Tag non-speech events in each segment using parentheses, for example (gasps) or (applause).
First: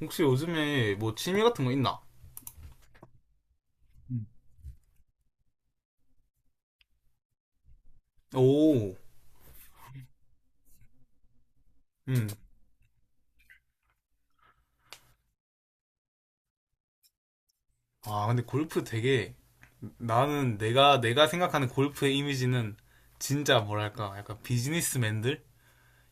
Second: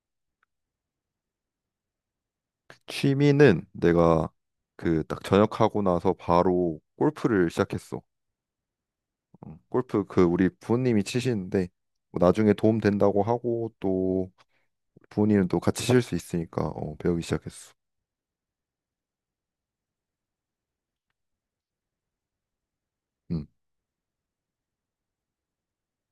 혹시 요즘에 뭐 취미 같은 거 있나? 취미는 내가 그 딱 전역하고 나서 바로 골프를 시작했어. 오, 골프 그 우리 부모님이 치시는데 뭐 음. 나중에 도움 된다고 하고 또 부모님은 또 같이 칠 수 있으니까 배우기 시작했어. 아, 근데 골프 되게, 나는 내가 생각하는 골프의 이미지는 음, 진짜 뭐랄까 약간 비즈니스맨들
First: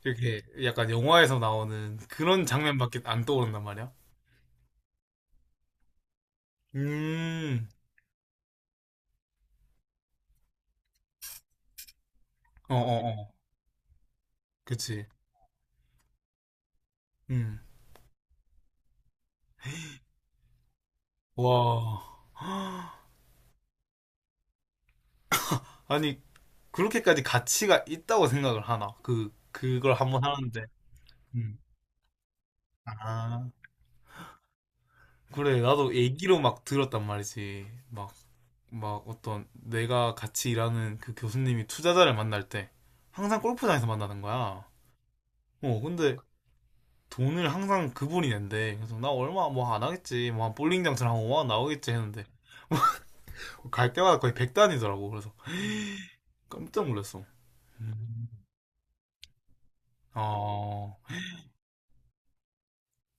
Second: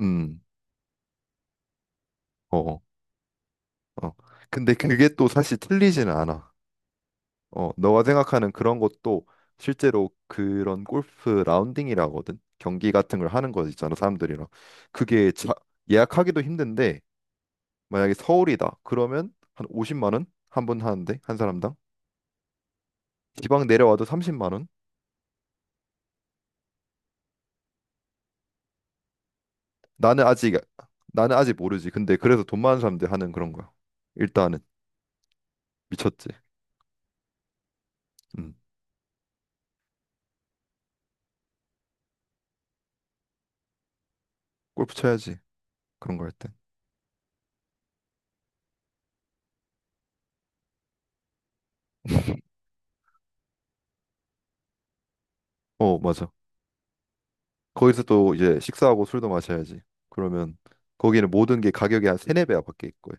음, 이렇게 약간 영화에서 나오는 그런 어, 어. 장면밖에 안 떠오른단 말이야. 어. 근데 그게 또 사실 틀리지는 않아. 음, 너가 생각하는 그런 것도 실제로 그런 골프 라운딩이라거든. 어, 경기 어, 같은 걸 어, 하는 거 있잖아, 사람들이랑. 그치. 그게 예약하기도 힘든데 음, 만약에 서울이다. 그러면 한 50만 원 한 분 하는데 한 사람당. 와, (gasps) 지방 내려와도 30만 원. 아니 그렇게까지 가치가 있다고 생각을 하나? 그 그걸 한번 나는 아직 하는데. 나는 아직 음. 모르지. 근데 그래서 돈 많은 사람들 하는 아, 그런 거야. 일단은 그래 나도 미쳤지. 얘기로 막 들었단 말이지. 막 음. 막 어떤 내가 같이 일하는 그 교수님이 투자자를 만날 때 항상 골프장에서 만나는 거야. 골프 쳐야지. 어, 근데 그런 거 할 때. 돈을 항상 그분이 낸대. 그래서 나 얼마 뭐 안 하겠지. 뭐 한 볼링 장처럼 한만원 나오겠지 했는데 (laughs) 갈 때마다 거의 백단이더라고. 그래서 어, 맞아. 깜짝 놀랐어. 거기서 음. 또 이제 식사하고 술도 마셔야지. 그러면 아, 거기는 모든 게 가격이 한 세네 배야 밖에 있고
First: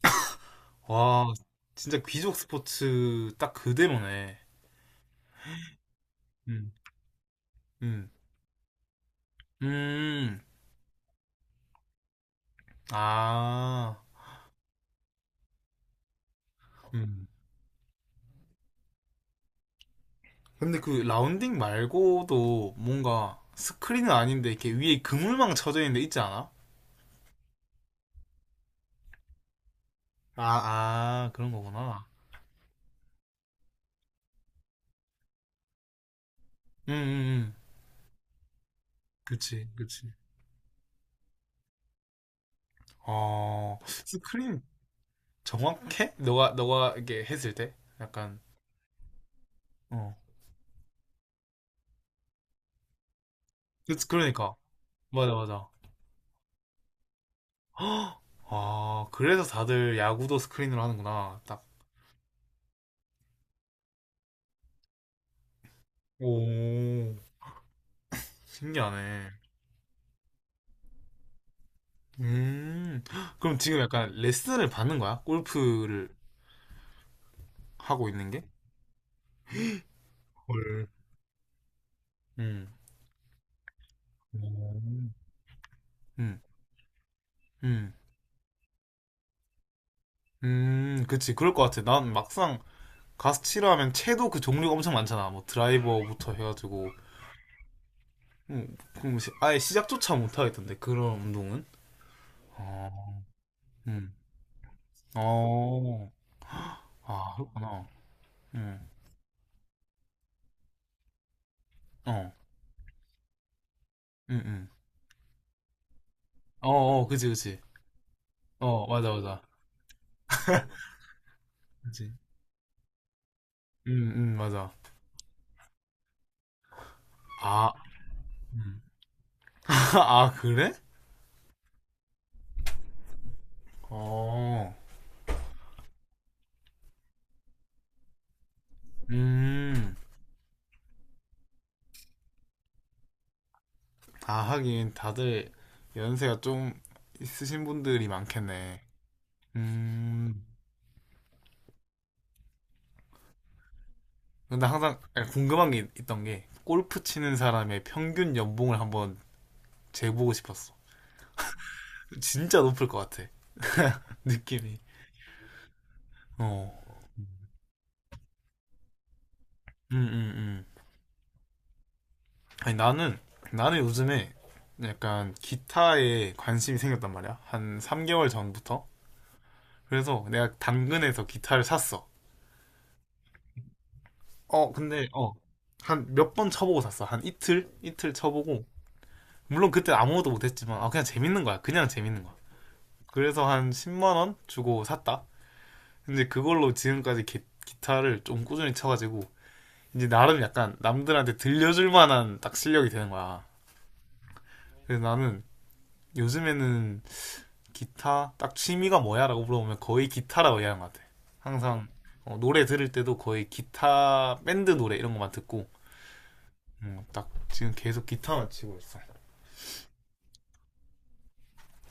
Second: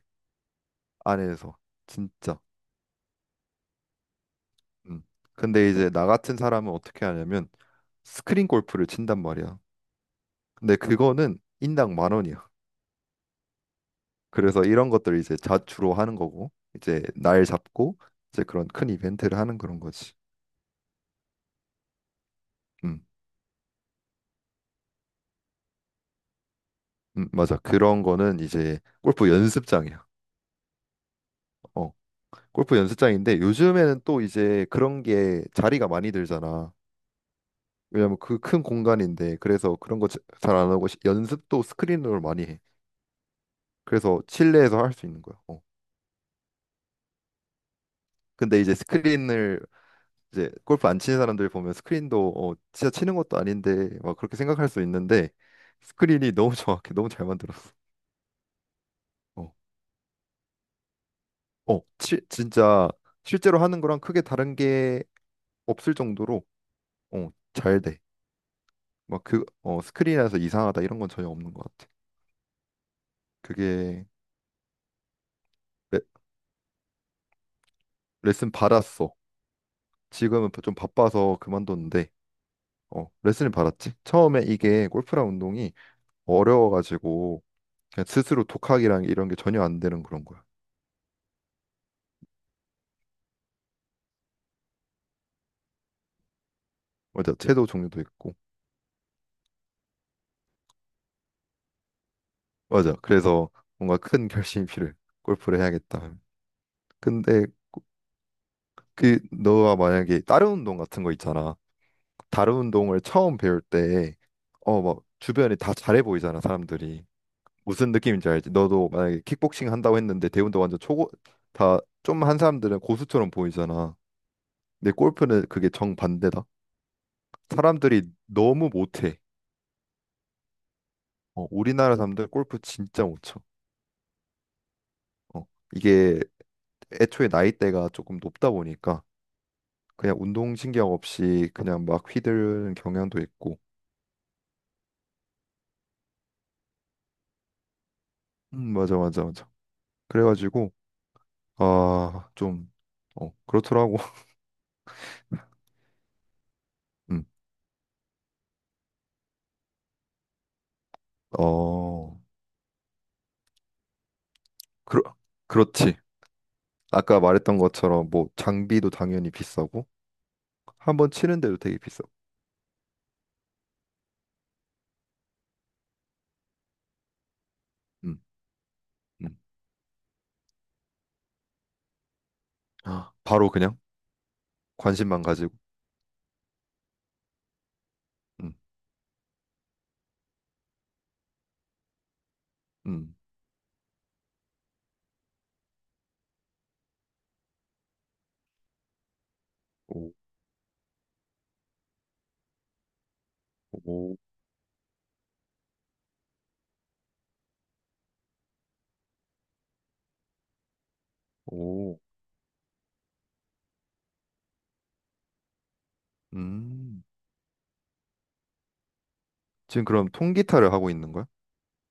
와, 안에서 진짜 귀족 진짜. 스포츠 딱 그대로네. 음. 근데 이제 나 같은 음, 사람은 어떻게 하냐면 음, 스크린 골프를 친단 말이야. 음, 근데 그거는 인당 만 원이야. 아, 그래서 이런 것들 이제 자주로 하는 거고 이제 음. 날 잡고 이제 그런 큰 이벤트를 하는 그런 거지. 근데 그 라운딩 말고도 음, 뭔가 스크린은 아닌데 이렇게 위에 그물망 쳐져 있는 데 있지 않아? 맞아. 그런 거는 이제 골프 연습장이야. 아, 아, 그런 어, 거구나. 골프 연습장인데 요즘에는 또 이제 그런 게 자리가 많이 들잖아. 응, 응, 응. 왜냐면 그 큰 공간인데 그치, 그래서 그런 거 그치. 잘 안 하고 연습도 스크린으로 많이 해. 어, 그래서 스크린 실내에서 할 수 있는 거야. 어. 정확해? 너가, 너가 이렇게 했을 때? 약간, 근데 이제 스크린을 어. 이제 골프 안 치는 사람들 보면 스크린도 진짜 치는 것도 아닌데 그치, 막 그렇게 그러니까. 생각할 수 있는데 맞아, 맞아. 스크린이 (laughs) 너무 정확해, 너무 잘 만들었어. 헉! 아, 그래서 어, 다들 야구도 스크린으로 하는구나. 딱. 어, 진짜 실제로 하는 거랑 크게 다른 게 없을 정도로 오, 잘 돼. 막 신기하네. 그 스크린에서 이상하다 이런 건 전혀 없는 것 같아. 음, 그럼 지금 그게 약간 레슨을 받는 거야? 레, 골프를 하고 있는 게? 레슨 받았어. 지금은 좀 헐. 바빠서 그만뒀는데 음, 레슨을 받았지. 처음에 이게 음. 골프랑 운동이 음, 어려워가지고 음, 그냥 스스로 독학이랑 이런 게 전혀 안 되는 그런 거야. 그치. 그럴 것 같아. 난 막상 가스치라 하면 채도 그 종류가 엄청 많잖아. 뭐 드라이버부터 해가지고. 맞아. 채도 종류도 있고. 그럼 아예 시작조차 못하겠던데, 그런 운동은. 맞아. 어, 그래서 뭔가 음, 큰 결심이 필요해. 골프를 해야겠다. 어, 하면. 아, 근데 그렇구나. 음, 그 너가 만약에 다른 운동 같은 거 있잖아. 어, 다른 운동을 처음 배울 때 음, 음. 막 주변에 다 잘해 보이잖아, 어, 사람들이. 어, 그치, 그치. 무슨 느낌인지 알지? 어, 너도 맞아, 만약에 맞아. 킥복싱 한다고 했는데 대운도 완전 초보 다 그치. 좀 한 사람들은 고수처럼 보이잖아. 맞아. 근데 골프는 그게 정반대다. 아, 사람들이 너무 음. 못해. (laughs) 아, 그래? 우리나라 사람들 골프 진짜 못 쳐. 어, 어, 이게 애초에 나이대가 조금 높다 보니까 음. 그냥 운동신경 없이 그냥 막 휘두르는 경향도 있고 아, 하긴 다들 연세가 좀 있으신 분들이 많겠네. 맞아 맞아 맞아 음. 그래가지고 아좀 그렇더라고 근데 항상 (laughs) 궁금한 게 있던 게, 골프 음, 치는 사람의 평균 연봉을 한번 재보고 싶었어. 어, 진짜 높을 것 같아. (laughs) 느낌이. 그렇, 그렇지. 어. 아까 말했던 것처럼 뭐 장비도 당연히 비싸고 음, 음, 음. 한번 치는데도 되게 비싸. 아니, 나는, 나는 요즘에 약간 기타에 관심이 생겼단 말이야. 한 음, 3개월 전부터. 음. 그래서 내가 당근에서 기타를 샀어. 아, 바로 그냥 어, 근데, 관심만 어. 가지고. 한 몇 번 쳐보고 샀어. 한 이틀? 이틀 음, 쳐보고. 물론 그때 아무것도 못했지만 아, 그냥 재밌는 거야. 그냥 재밌는 거야. 음. 그래서 한 10만 원 주고 샀다. 근데 그걸로 지금까지 기타를 좀 꾸준히 쳐가지고 이제 오, 나름 약간 남들한테 들려줄 만한 딱 실력이 되는 거야. 오, 그래서 나는 요즘에는 기타, 딱, 취미가 뭐야라고 물어보면 거의 기타라고 얘기하는 것 같아. 항상 오. 어, 노래 들을 때도 거의 기타 밴드 노래 이런 것만 듣고, 음. 딱 지금 계속 기타만 치고 있어. 지금 그럼 통기타를 하고 있는 거야?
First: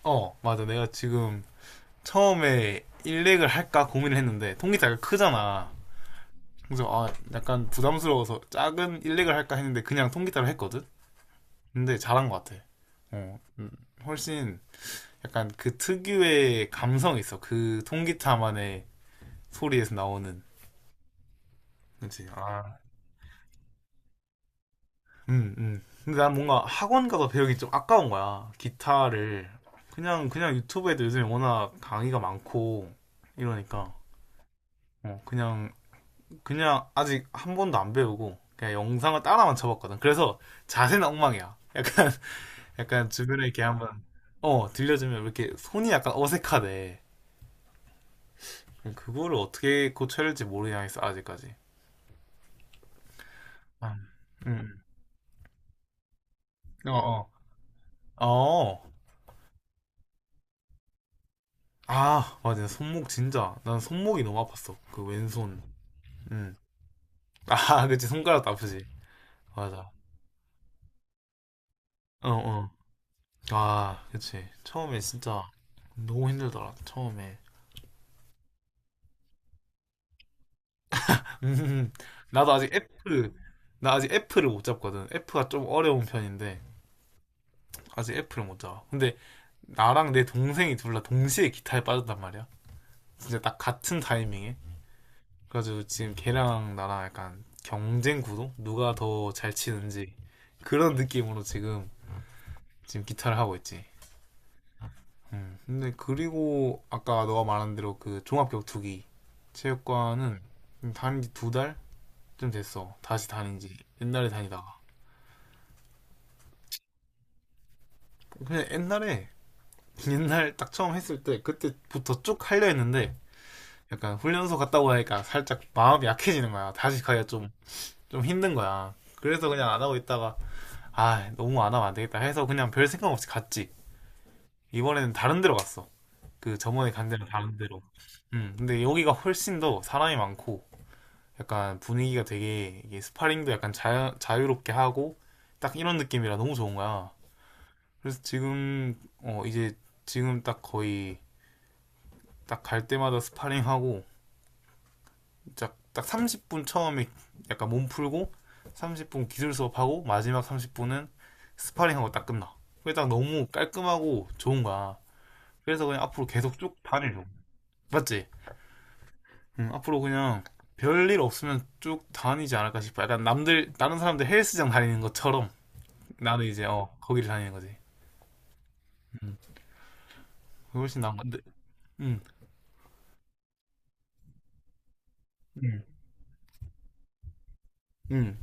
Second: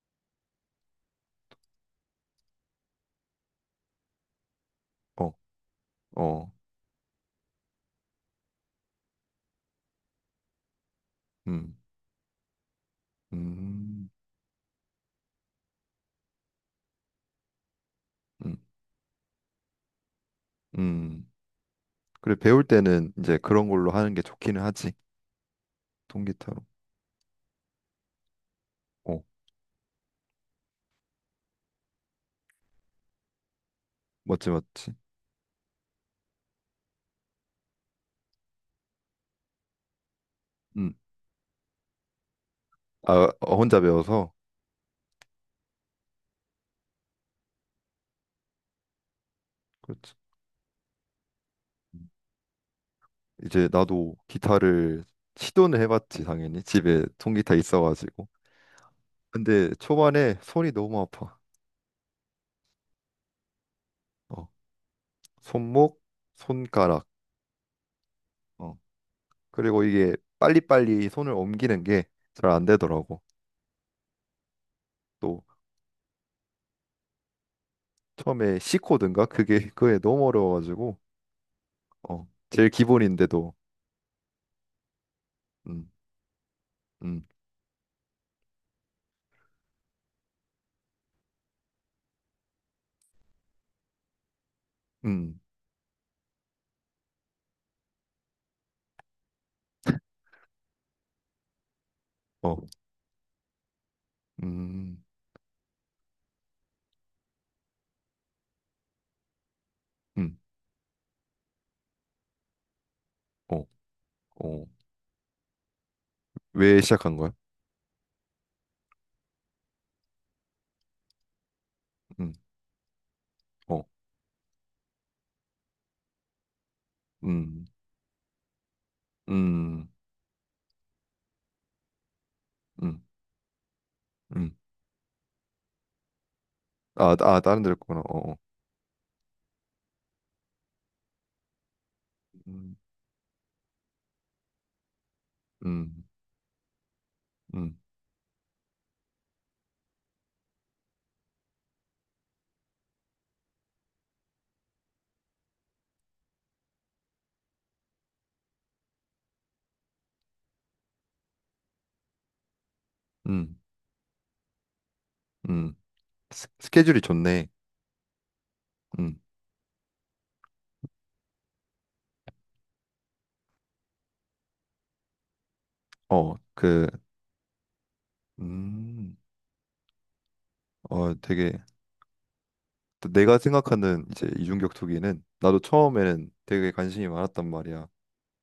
어 맞아, 내가 지금 처음에 일렉을 할까 고민을 했는데 통기타가 어, 크잖아. 어. 그래서 아 약간 부담스러워서 작은 일렉을 할까 했는데 그냥 통기타로 했거든. 음. 근데 잘한 것 같아. 어, 음, 훨씬 약간 그 특유의 감성이 있어. 그 음, 통기타만의 소리에서 나오는. 음. 그렇지. 그래, 배울 아, 때는 이제 그런 걸로 하는 게 좋기는 하지. 근데 난 뭔가 통기타로. 학원 가서 배우기 좀 아까운 거야. 어, 기타를 그냥. 그냥 유튜브에도 요즘에 워낙 강의가 많고 이러니까, 멋지 멋지 어, 그냥, 그냥 아직 한 번도 안 배우고 그냥 영상을 따라만 쳐봤거든. 그래서 음, 자세는 엉망이야. 약간 (laughs) 약간 아, 주변에 이렇게 혼자 한번 배워서. 어 들려주면 이렇게 손이 약간 어색하대. 그거를 어떻게 그렇지. 고쳐야 할지 모르겠어 아직까지. 음. 이제 아, 나도 음. 기타를 시도는 해봤지, 당연히. 어, 집에 어. 통기타 있어가지고. 어. 근데 초반에 손이 너무 아파. 아, 맞아. 손목 진짜. 난 손목이 너무 어, 아팠어. 그 왼손. 손목, 음. 손가락. 아, (laughs) 그치. 손가락도 어, 아프지. 그리고 맞아. 이게 빨리빨리 손을 옮기는 게 어, 잘 안 어. 되더라고. 아, 그치. 처음에 또 진짜 너무 힘들더라. 처음에. 처음에 C 코드인가? 그게 너무 어려워가지고. (laughs) 음, 나도 제일 아직 F, 기본인데도. 나 아직 F를 못 잡거든. F가 좀 음, 어려운 편인데, 음, 아직 F를 못 잡아. 근데 나랑 내 동생이 둘다 동시에 기타에 빠졌단 말이야. 진짜 딱 같은 타이밍에. 음, 그래가지고 지금 걔랑 나랑 약간 경쟁 구도? 누가 더 잘 치는지. 그런 느낌으로 지금, 어, 지금 기타를 하고 있지. 음, 근데 그리고 아까 너가 말한 대로 그 종합격투기 음, 체육관은 다닌 지 두 달쯤 됐어. 다시 다닌 어, 지. 옛날에 어. 다니다가. 왜 시작한 거야? 그냥 옛날에, 옛날 딱 처음 했을 때, 그때부터 음, 쭉 하려 했는데 어, 약간 훈련소 갔다 오니까 살짝 마음이 약해지는 거야. 다시 가기가 좀, 음, 좀 힘든 거야. 그래서 그냥 안 음, 하고 있다가 아 너무 안 하면 안 되겠다 해서 그냥 별 음, 생각 없이 갔지. 음. 이번에는 다른 데로 갔어. 그 저번에 간 아, 데는 아, 다른 다른 데를 데로. 구나 어, 어. 근데 여기가 훨씬 더 사람이 많고 약간 분위기가 음, 되게 이게 스파링도 약간 자유롭게 하고 딱 이런 음, 느낌이라 너무 좋은 거야. 음, 그래서 지금 어 이제 지금 딱 거의 딱 갈 때마다 스파링하고 딱 30분 처음에 약간 몸 풀고 30분 기술 수업하고 마지막 30분은 스파링하고 딱 끝나. 그게 딱 너무 음, 깔끔하고 좋은 거야. 음. 그래서 그냥 앞으로 계속 쭉 스케줄이 다니려고. 좋네. 맞지? 음, 응, 앞으로 그냥 별일 없으면 쭉 다니지 않을까 싶어. 약간 남들, 다른 사람들 헬스장 다니는 것처럼 어, 나는 이제, 그, 어, 거기를 다니는 거지. 음, 응, 그게 훨씬 나은 건데. 되게 응, 또 내가 생각하는 이제 이중격투기는 나도 응, 처음에는 되게 관심이 많았단 말이야. 응.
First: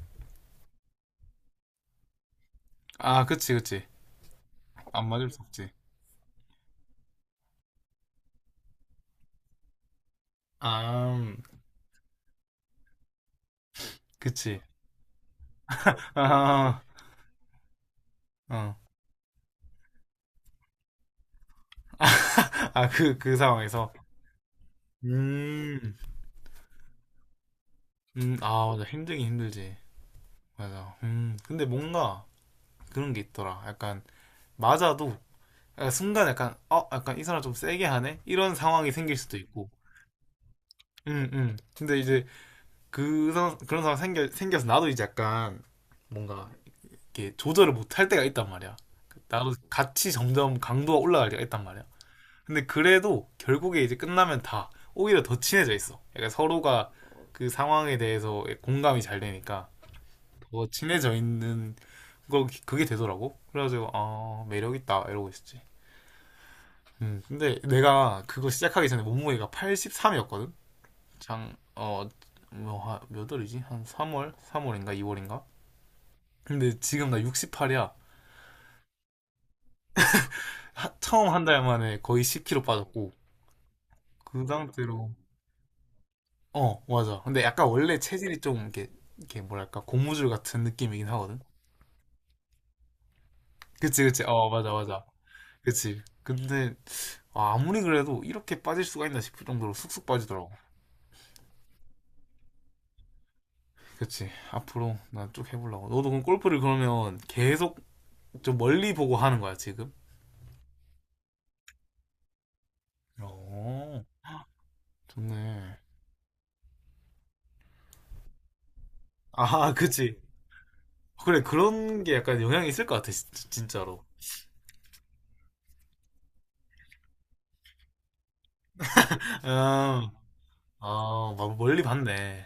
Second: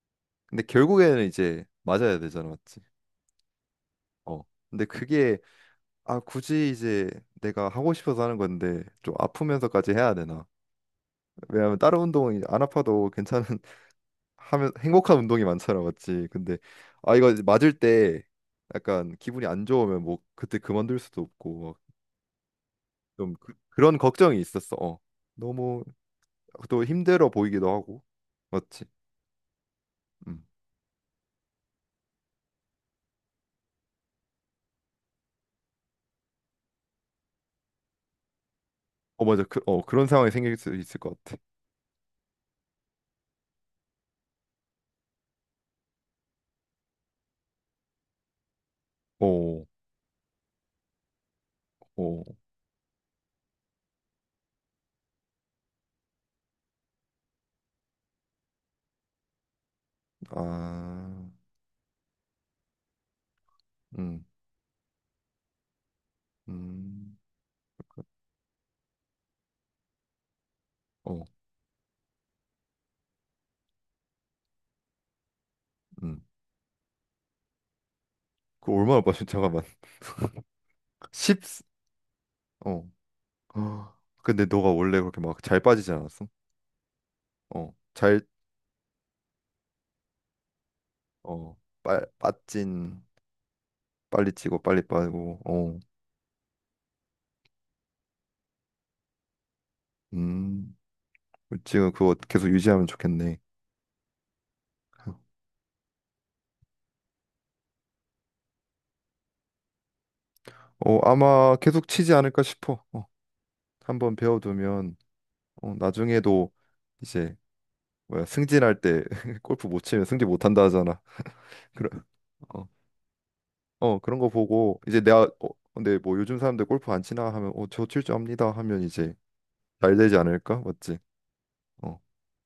근데 결국에는 이제 맞아야 되잖아, 맞지? 아, 그치, 그치. 어. 근데 안 맞을 그게 수 없지. 아, 굳이 이제 내가 하고 싶어서 하는 건데 좀 아프면서까지 해야 되나? 아, 왜냐면 다른 운동은 안 아파도 괜찮은 (laughs) 그치. 하면 행복한 운동이 많잖아, 맞지? 근데 아하. 아 이거 이제 맞을 때 어. 약간 기분이 안 좋으면 뭐 그때 그만둘 수도 없고 아, 그, 그 막좀 그, 상황에서. 그런 걱정이 있었어. 어. 너무 음, 또 힘들어 보이기도 하고, 아, 맞아. 맞지? 힘들긴 힘들지. 음. 맞아. 근데 뭔가 그런 게 있더라. 약간, 맞아도, 약간 순간 약간, 어, 약간 이 사람 좀 세게 하네? 이런 상황이 생길 어 수도 맞아, 있고. 그런 상황이 생길 수 있을 것 같아. 근데 이제 그, 그런 상황 생겨서 나도 이제 약간 뭔가 이렇게 조절을 못할 때가 있단 말이야. 나도 어, 같이 점점 강도가 올라갈 때가 있단 말이야. 어, 근데 그래도 결국에 이제 끝나면 다 오히려 더 친해져 있어. 약간 서로가 그 상황에 대해서 공감이 잘 되니까 더 친해져 아, 있는 거, 그게 되더라고. 그래가지고 음, 아 매력 있다 이러고 있었지. 음, 근데 내가 그거 시작하기 전에 몸무게가 83이었거든. 어, 장, 어, 뭐, 몇 월이지? 한 3월? 3월인가? 2월인가? 음. 근데 지금 나 68이야. 그 얼마나 빠진 잠깐만. (laughs) 처음 10 한 달 만에 거의 10kg 어. 빠졌고, (gasps) 그 근데 너가 원래 상태로, 그렇게 막 잘 빠지지 않았어? 어, 맞아. 근데 약간 어. 원래 체질이 좀 이렇게, 이렇게 뭐랄까, 고무줄 같은 느낌이긴 하거든. 어. 빠진. 그치, 그치. 빨리 어, 찌고, 맞아, 빨리 맞아. 빠지고, 어. 그치. 근데, 아, 아무리 그래도 이렇게 빠질 수가 있나 싶을 정도로 쑥쑥 빠지더라고. 음. 지금 그거 계속 유지하면 좋겠네. 그치. 앞으로 난 쭉 해보려고. 너도 그럼 골프를 그러면 계속 좀 멀리 보고 하는 거야, 지금? 어, 아마 계속 치지 않을까 싶어. 어. 어, 한번 배워두면, 좋네. 나중에도 이제, 뭐야, 승진할 때 (laughs) 골프 아, (laughs) 못 치면 그치. 승진 못 한다 하잖아. 그래, (laughs) 그런 그런, 게 약간 어, 영향이 있을 것 같아, 진짜로. 그런 거 보고, 이제 내가, 근데 뭐 요즘 사람들 골프 안 치나 하면, 저 칠 줄 압니다 하면 이제 잘 음, 되지 않을까? 맞지? 아, 막 멀리 어. 봤네.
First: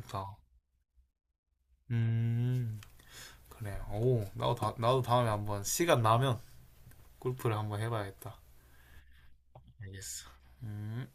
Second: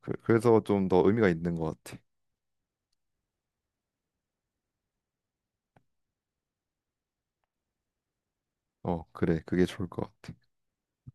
그, 래서 좀 더 의미가 있는 것 같아. 음. 그래. 오, 나도 다, 나도 다음에 한번 시간 나면 골프를 한번 해봐야겠다. 그래. 그게 좋을 것 알겠어. 같아. 음.